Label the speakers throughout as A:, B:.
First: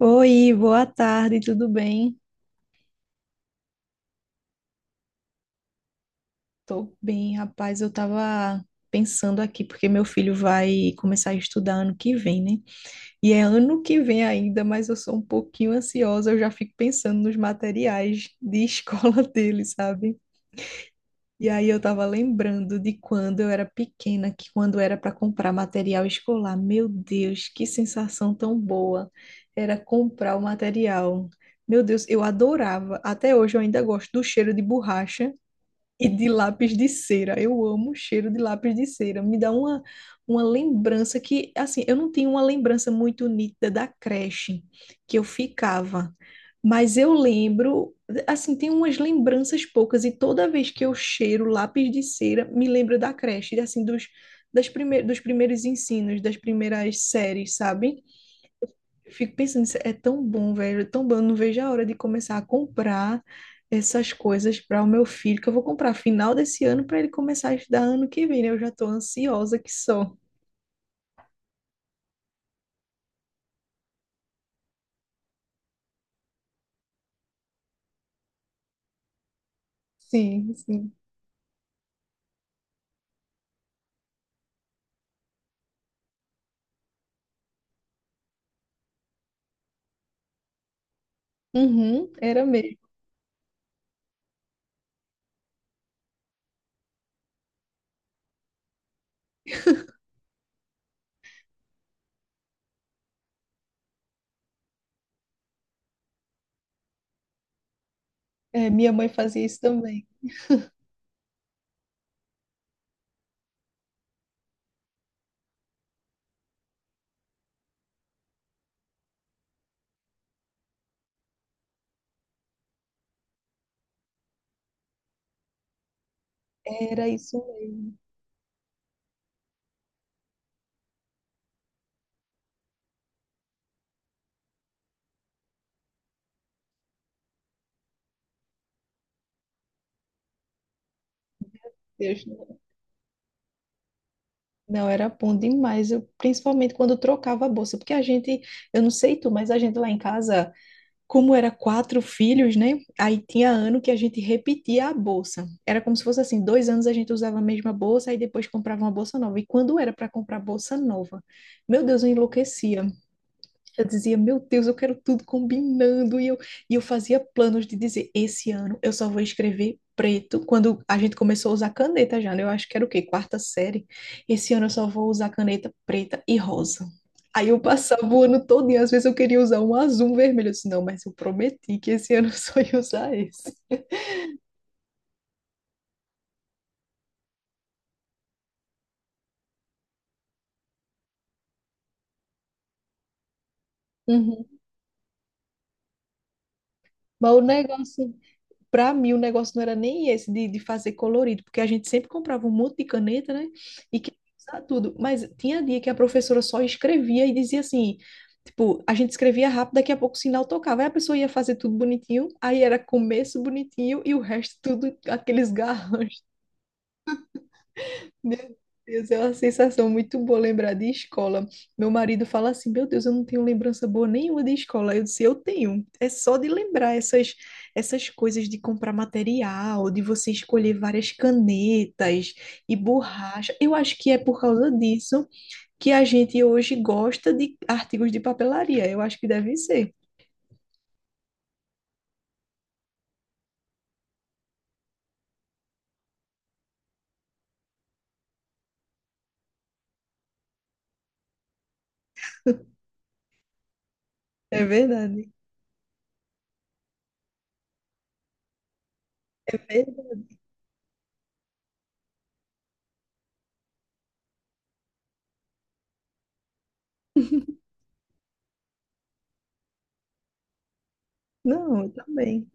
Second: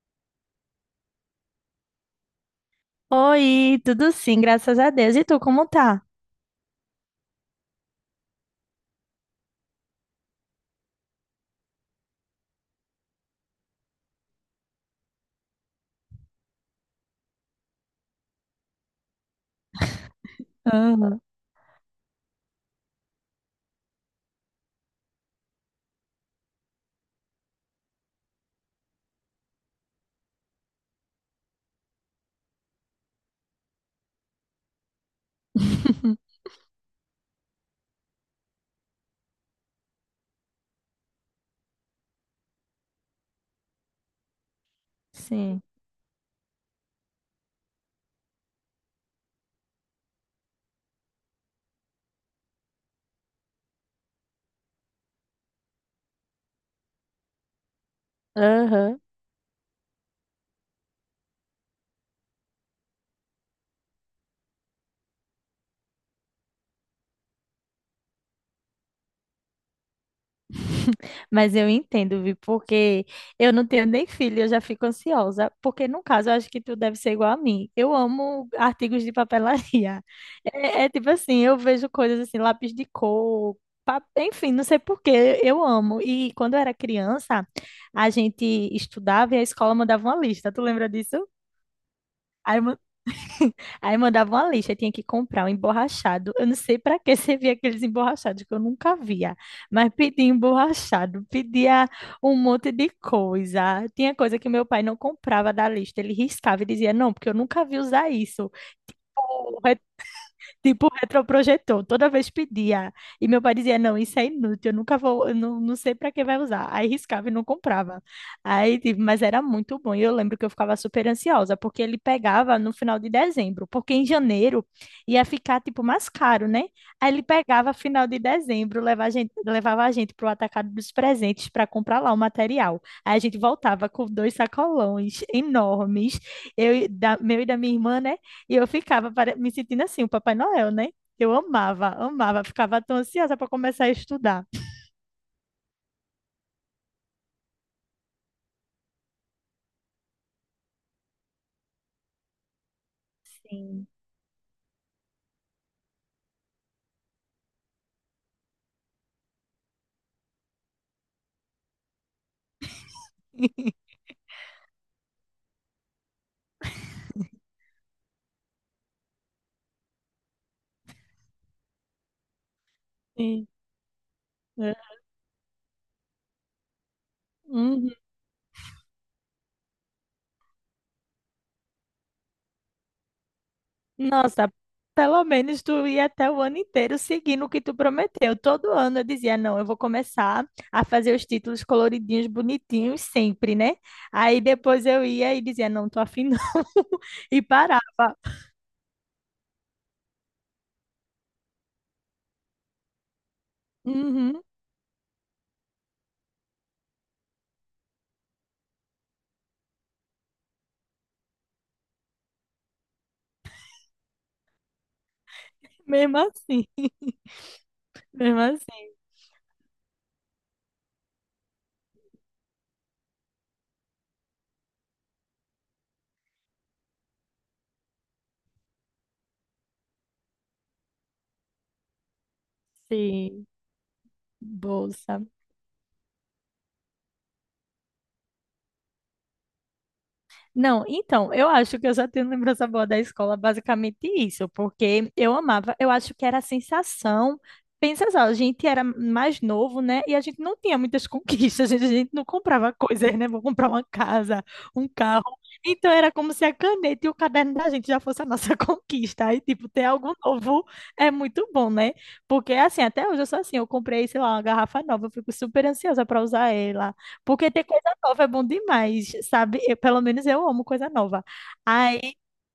A: Oi, boa tarde, tudo bem?
B: Oi, tudo sim, graças a Deus. E tu, como tá?
A: Tô bem, rapaz. Eu tava pensando aqui, porque meu filho vai começar a estudar ano que vem, né? E é ano que vem ainda, mas eu sou um pouquinho ansiosa, eu já fico pensando nos materiais de escola dele, sabe?
B: Aham.
A: E aí eu tava lembrando de quando eu era pequena, que quando era para comprar material escolar, meu Deus, que sensação tão boa era comprar o material. Meu Deus, eu adorava. Até hoje eu ainda gosto do cheiro de borracha e de lápis de cera. Eu amo o cheiro de lápis de cera. Me dá uma lembrança que, assim, eu não tenho uma lembrança muito nítida da creche que eu
B: Sim.
A: ficava. Mas eu lembro, assim, tem umas lembranças poucas. E toda vez que eu cheiro lápis de cera, me lembro da creche, assim, dos, das prime dos primeiros ensinos, das primeiras séries, sabe?
B: Aham.
A: Eu fico pensando, isso é tão bom, velho, é tão bom. Eu não vejo a hora de começar a comprar essas coisas para o meu filho, que eu vou comprar final desse ano para ele começar a estudar ano que vem, né? Eu já tô ansiosa que só.
B: Mas eu entendo, Vi, porque eu não tenho nem filho, eu já fico ansiosa. Porque, no caso, eu acho que tu deve ser igual a mim. Eu amo artigos de papelaria.
A: Sim,
B: É, é
A: sim.
B: tipo assim, eu vejo coisas assim, lápis de cor, enfim, não sei por quê, eu amo. E quando eu era criança, a gente estudava e a escola mandava uma lista. Tu lembra disso?
A: Uhum, era mesmo.
B: Aí mandava uma lista, tinha que comprar um emborrachado. Eu não sei para que servia aqueles emborrachados que eu nunca via, mas pedia emborrachado, pedia um monte de coisa. Tinha coisa que meu pai não comprava da lista, ele riscava e dizia: Não, porque eu nunca vi usar isso.
A: É, minha mãe fazia isso também.
B: Tipo retroprojetor. Toda vez pedia. E meu pai dizia, não, isso é inútil, eu nunca vou, eu não, não sei para que vai usar. Aí riscava e não comprava. Aí, tipo, mas era muito bom. E eu lembro que eu ficava super ansiosa, porque ele pegava no final de dezembro, porque em janeiro ia ficar, tipo, mais caro, né?
A: Era
B: Aí ele
A: isso
B: pegava
A: mesmo.
B: final de dezembro, levava a gente pro atacado dos presentes para comprar lá o material. Aí a gente voltava com dois sacolões enormes, meu e da minha irmã, né? E eu ficava me sentindo assim, o Papai Noel, né? Eu amava,
A: Deus,
B: amava,
A: não,
B: ficava tão ansiosa para começar a estudar.
A: não, era bom demais. Eu, principalmente quando eu trocava a bolsa, porque a gente, eu não sei tu, mas a gente lá em casa, como era quatro filhos, né? Aí tinha ano
B: Sim.
A: que a gente repetia a bolsa. Era como se fosse assim, 2 anos a gente usava a mesma bolsa, e depois comprava uma bolsa nova. E quando era para comprar bolsa nova, meu Deus, eu enlouquecia. Eu dizia, meu Deus, eu quero tudo combinando. E eu fazia planos de dizer, esse ano eu só vou escrever preto. Quando a gente começou a usar caneta já, né? Eu acho que era o quê? Quarta
B: Sim,
A: série. Esse ano eu
B: é.
A: só vou usar caneta preta e rosa. Aí eu
B: Uhum.
A: passava o ano todo e às vezes eu queria usar um azul, um vermelho. Eu disse, não, mas eu prometi que esse ano eu só ia usar esse.
B: Nossa, pelo menos tu ia até o ano inteiro seguindo o que tu prometeu. Todo ano eu dizia, não, eu vou começar a fazer os títulos coloridinhos, bonitinhos, sempre, né? Aí
A: Uhum.
B: depois eu ia e dizia, não, tô afim não,
A: Mas o
B: e parava.
A: negócio Para mim, o negócio não era nem esse de, fazer colorido, porque a gente sempre comprava um monte de caneta, né? E queria
B: Uhum.
A: usar tudo. Mas tinha dia que a professora só escrevia e dizia assim: tipo, a gente escrevia rápido, daqui a pouco o sinal tocava. Aí a pessoa ia fazer tudo bonitinho, aí era começo bonitinho e o resto tudo aqueles
B: Mesmo
A: garranchos.
B: assim,
A: Meu
B: mesmo assim.
A: Deus, é uma sensação muito boa lembrar de escola. Meu marido fala assim: Meu Deus, eu não tenho lembrança boa nenhuma de escola. Eu disse: Eu tenho. É só de lembrar essas coisas de comprar material, de você escolher várias canetas e
B: Sim,
A: borracha. Eu acho que é por causa
B: bolsa.
A: disso que a gente hoje gosta de artigos de papelaria. Eu acho que deve ser.
B: Não, então, eu acho que eu já tenho lembrança boa da escola, basicamente isso, porque eu amava, eu acho que era a sensação. Pensa só, a gente era mais novo, né? E a gente não tinha muitas conquistas, a gente não comprava coisas, né? Vou comprar uma casa,
A: É
B: um
A: verdade.
B: carro. Então era como se a caneta e o caderno da gente já fosse a nossa conquista. Aí,
A: É
B: tipo, ter algo
A: verdade.
B: novo é muito bom, né? Porque, assim, até hoje eu sou assim, eu comprei, sei lá, uma garrafa nova, eu fico super ansiosa para usar ela. Porque ter coisa nova é bom demais, sabe? Pelo menos eu amo coisa nova.
A: Não, eu
B: Aí,
A: também.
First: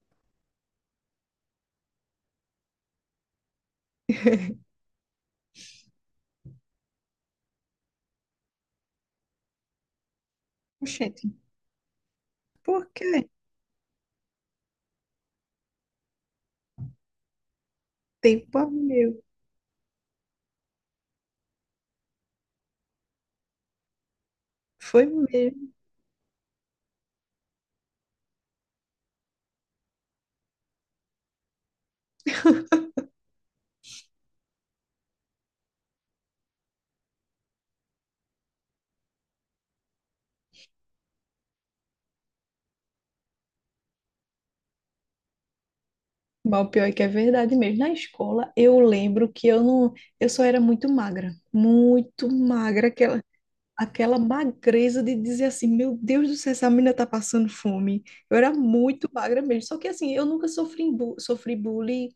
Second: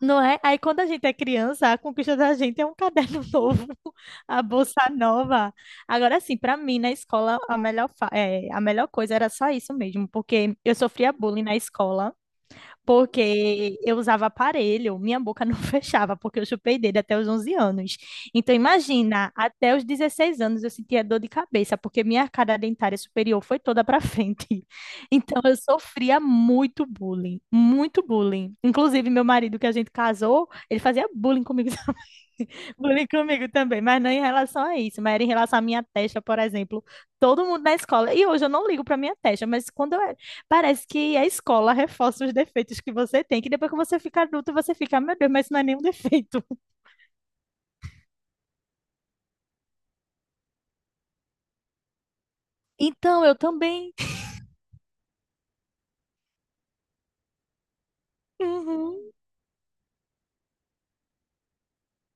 B: não é? Aí quando a gente é criança, a conquista da gente é um caderno novo, a bolsa nova. Agora sim, para mim na escola é, a melhor coisa era só isso mesmo, porque eu sofria
A: Gente,
B: bullying na escola
A: por quê?
B: porque eu usava aparelho, minha boca não fechava, porque eu chupei dele até os 11 anos. Então,
A: Tempo a meu.
B: imagina, até os 16 anos eu sentia dor de cabeça, porque minha arcada dentária superior foi toda para frente.
A: Foi
B: Então, eu
A: mesmo.
B: sofria muito bullying, muito bullying. Inclusive, meu marido, que a gente casou, ele fazia bullying comigo também. Bullying comigo também, mas não em relação a isso, mas era em relação à minha testa, por exemplo. Todo mundo na escola. E hoje eu não ligo para minha testa, mas quando eu... Parece que a escola reforça os defeitos que você tem, que depois que você fica adulto, você fica, "Ah, meu Deus, mas isso não é nenhum defeito."
A: Mas o pior é que é verdade mesmo. Na escola, eu lembro que eu não, eu só era muito magra, aquela
B: Então, eu também.
A: aquela magreza de dizer assim, meu Deus do céu, essa menina tá passando fome. Eu era muito
B: Uhum,
A: magra mesmo. Só que assim, eu nunca sofri bullying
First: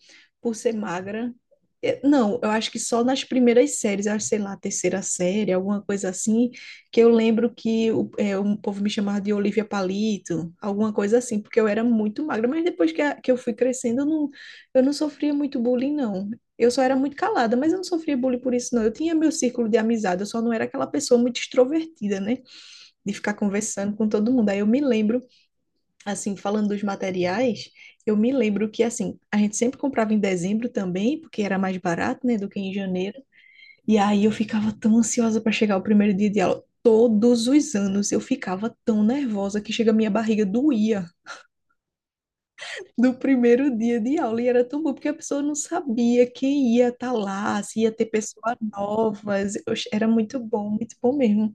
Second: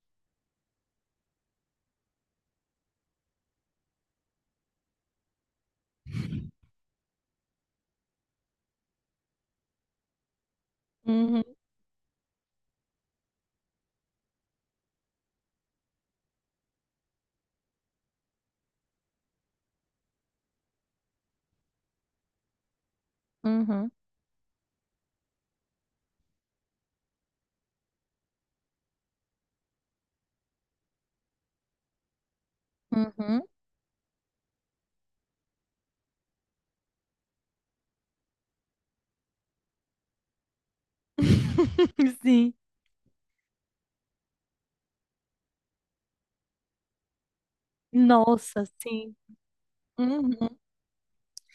A: por ser magra. Não, eu acho que só nas primeiras séries, eu acho, sei lá, terceira série, alguma coisa assim, que eu lembro que um povo me chamava de Olivia Palito, alguma coisa assim,
B: uhum,
A: porque eu era muito magra, mas depois que eu fui crescendo, eu não sofria muito bullying, não. Eu só era muito calada, mas eu não sofria bullying por isso, não. Eu tinha meu círculo de amizade, eu só não era aquela pessoa muito extrovertida, né? De ficar
B: uhum,
A: conversando com todo mundo. Aí eu me lembro, assim, falando dos materiais, eu me lembro que, assim, a gente sempre comprava em dezembro também, porque era mais barato, né, do que em janeiro.
B: uhum.
A: E aí eu ficava tão ansiosa para chegar o primeiro dia de aula. Todos os anos eu ficava tão nervosa que chega a minha barriga doía.
B: Sim.
A: Do primeiro dia de aula. E era tão bom, porque a pessoa não sabia quem ia estar lá, se ia ter pessoas
B: Nossa, sim.
A: novas. Oxe, era
B: Uhum.
A: muito bom mesmo.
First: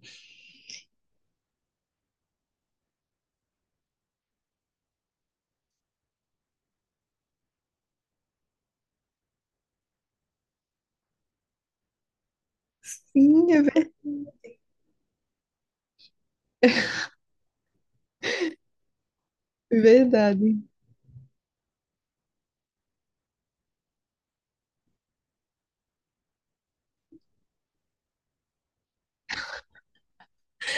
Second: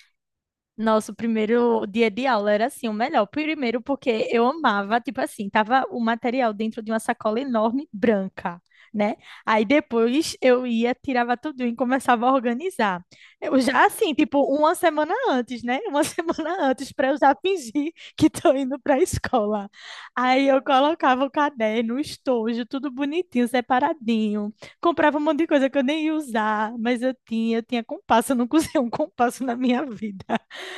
B: Nosso primeiro dia de aula era assim, o melhor. Primeiro porque eu amava, tipo assim, tava o material dentro de uma sacola enorme branca, né? Aí depois eu ia, tirava tudo e começava a organizar.
A: Sim,
B: Eu
A: é
B: já
A: ver-
B: assim, tipo, uma semana antes, né? Uma semana antes para eu já fingir que tô indo para a escola. Aí
A: verdade.
B: eu colocava o caderno, o estojo, tudo bonitinho, separadinho. Comprava um monte de coisa que eu nem ia usar, mas eu tinha compasso, eu nunca usei um compasso na minha vida.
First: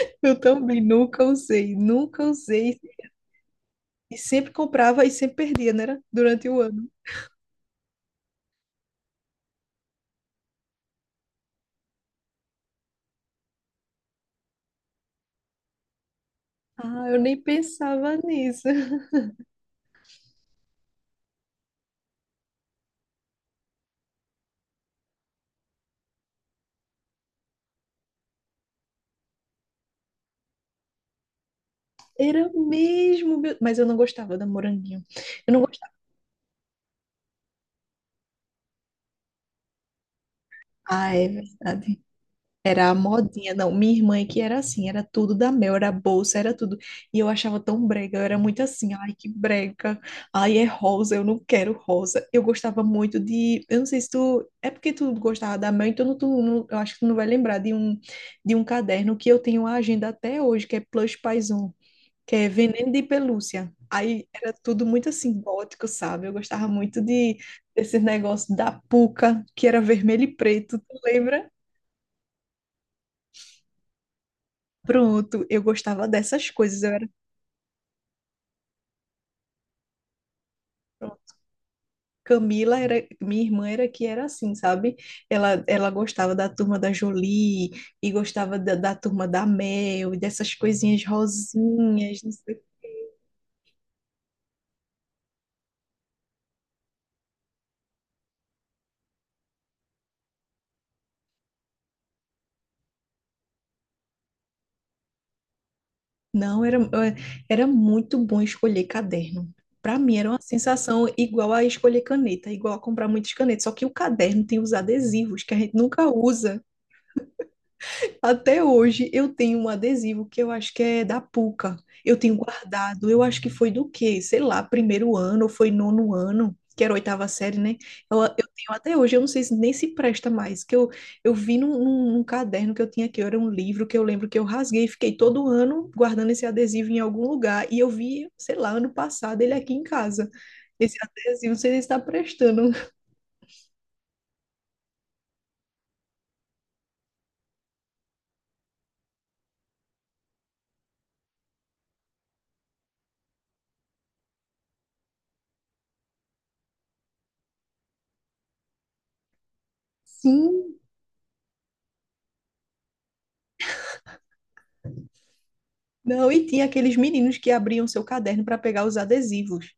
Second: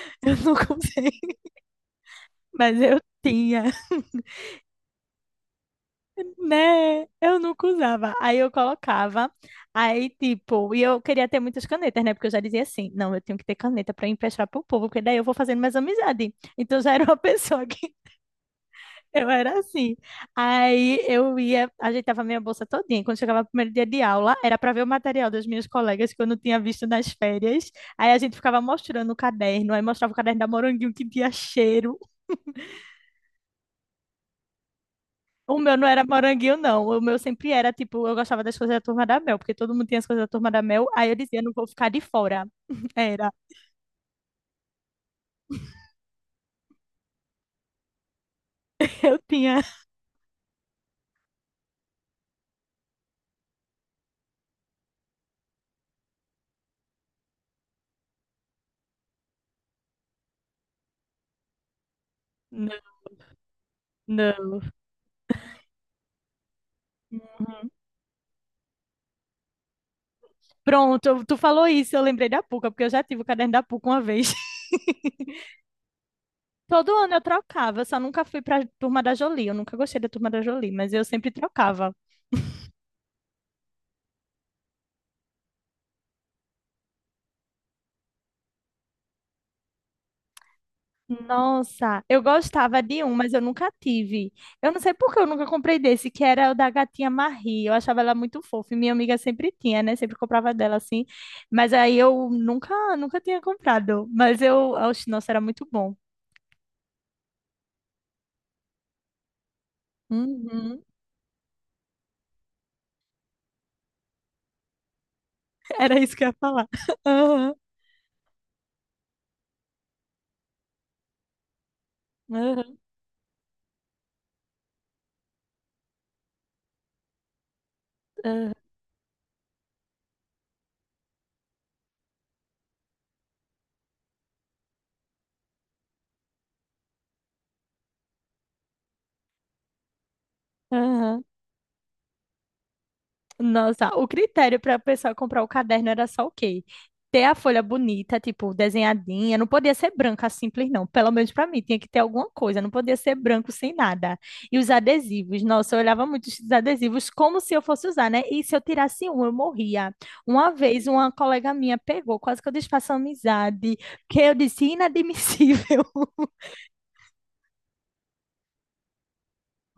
B: Eu
A: Eu
B: nunca
A: também
B: usei,
A: nunca usei, nunca usei.
B: mas eu tinha,
A: E sempre comprava e sempre perdia, né? Era? Durante o ano.
B: né? Eu nunca usava. Aí eu colocava, aí tipo, e eu queria ter muitas canetas, né? Porque eu já dizia assim: não, eu tenho que ter caneta para emprestar pro povo, porque daí eu vou fazendo mais amizade. Então já era
A: Ah,
B: uma
A: eu nem
B: pessoa que
A: pensava nisso.
B: eu era assim. Aí eu ia, ajeitava minha bolsa todinha. Quando chegava o primeiro dia de aula, era para ver o material das minhas colegas que eu não tinha visto nas férias. Aí a gente ficava mostrando o caderno, aí mostrava o caderno da Moranguinho que tinha cheiro.
A: Era mesmo, mas eu não gostava da moranguinho. Eu
B: O
A: não
B: meu não
A: gostava.
B: era moranguinho, não. O meu sempre era, tipo, eu gostava das coisas da Turma da Mel, porque todo mundo tinha as coisas da Turma da Mel. Aí
A: Ah,
B: eu
A: é
B: dizia, não vou ficar de
A: verdade.
B: fora.
A: Era a
B: Era.
A: modinha, não. Minha irmã é que era assim, era tudo da Mel, era bolsa, era tudo. E eu achava tão brega, eu era muito assim, ai
B: Eu
A: que
B: tinha.
A: brega, ai é rosa, eu não quero rosa. Eu gostava muito eu não sei se tu, é porque tu gostava da Mel, então tu, não, eu acho que tu não vai lembrar de um, caderno que eu tenho a agenda até hoje, que é Plush Paison, que é
B: Não,
A: Veneno de Pelúcia. Aí era
B: não.
A: tudo muito assim, gótico, sabe? Eu gostava muito
B: Uhum.
A: desse negócio da Puca, que era vermelho e preto, tu
B: Pronto, tu
A: lembra?
B: falou isso, eu lembrei da Puca, porque eu já tive o caderno da Puca uma vez.
A: Pronto, eu gostava dessas coisas, eu
B: Todo
A: era
B: ano eu trocava, eu só nunca fui pra Turma da Jolie. Eu nunca gostei da Turma da Jolie, mas eu sempre
A: pronto.
B: trocava.
A: Camila era, minha irmã era que era assim, sabe? Ela gostava da turma da Jolie e gostava da turma da Mel e dessas coisinhas
B: Nossa,
A: rosinhas,
B: eu
A: não sei.
B: gostava de um, mas eu nunca tive. Eu não sei por que eu nunca comprei desse, que era o da gatinha Marie. Eu achava ela muito fofa, e minha amiga sempre tinha, né? Sempre comprava dela assim. Mas aí eu nunca tinha comprado. Mas eu, oxe, nossa, era muito bom.
A: Não, era muito bom escolher caderno. Para mim era uma
B: Uhum.
A: sensação igual a escolher caneta, igual a comprar muitas canetas, só que o caderno tem os adesivos que a gente
B: Era
A: nunca
B: isso que eu ia
A: usa.
B: falar. Aham,
A: Até hoje eu tenho um adesivo que eu acho que é da Puca. Eu tenho
B: aham,
A: guardado, eu acho que foi do quê? Sei lá, primeiro ano, ou foi nono ano, que era a oitava série, né? Eu
B: aham,
A: tenho até hoje, eu não sei se nem se presta mais, que eu vi num caderno que eu tinha aqui, era um livro que eu lembro que eu rasguei, e fiquei todo ano guardando esse adesivo em algum lugar, e eu vi, sei lá, ano passado ele aqui em casa. Esse
B: aham.
A: adesivo, não sei se está prestando.
B: Nossa, o critério para a pessoa comprar o caderno era só o quê? Ter a folha bonita, tipo, desenhadinha, não podia ser branca simples, não. Pelo menos para mim, tinha que ter alguma coisa, não podia ser branco sem nada. E os adesivos, nossa, eu olhava muito os adesivos como se eu fosse usar, né? E se eu tirasse um, eu morria. Uma
A: Sim,
B: vez, uma colega minha pegou, quase que eu desfaço a amizade, porque eu disse: inadmissível.
A: não, e tinha aqueles meninos que abriam seu caderno para pegar os adesivos.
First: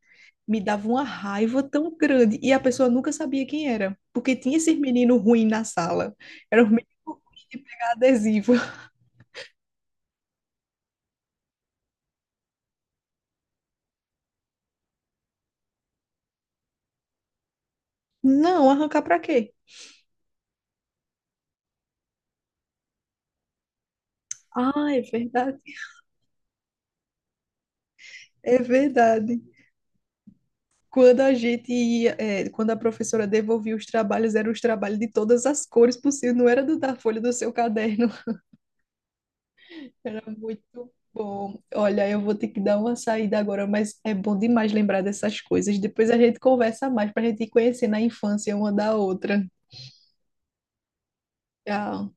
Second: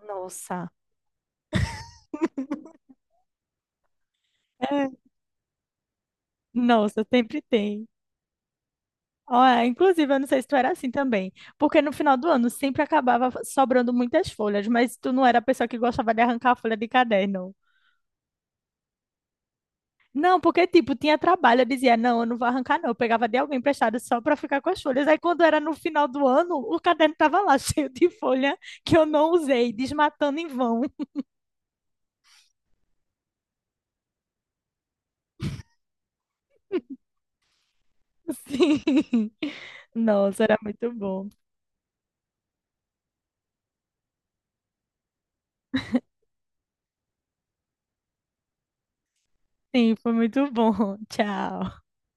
A: Me
B: Nossa,
A: dava uma raiva tão grande. E a pessoa nunca sabia quem era, porque tinha esses
B: é,
A: meninos ruins na sala. Eram os meninos
B: nossa, sempre
A: ruins de
B: tem.
A: pegar adesivo.
B: Ó, é, inclusive, eu não sei se tu era assim também, porque no final do ano sempre acabava sobrando muitas folhas, mas tu não era a pessoa que gostava de arrancar a folha de caderno.
A: Não, arrancar para quê?
B: Não, porque, tipo, tinha trabalho, eu dizia, não, eu não vou arrancar, não. Eu pegava de alguém emprestado só para ficar com as
A: Ah, é
B: folhas. Aí, quando
A: verdade.
B: era no final do ano, o caderno tava lá cheio de folha
A: É
B: que eu não
A: verdade.
B: usei, desmatando em vão.
A: Quando a gente ia, quando a professora devolvia os trabalhos, eram os trabalhos de todas as cores possíveis, não era do da folha do seu caderno.
B: Sim.
A: Era
B: Nossa, era
A: muito
B: muito bom.
A: bom. Olha, eu vou ter que dar uma saída agora, mas é bom demais lembrar dessas coisas. Depois a gente conversa mais para a gente ir conhecendo a infância uma da outra.
B: Sim, foi muito bom. Tchau.
A: Tchau.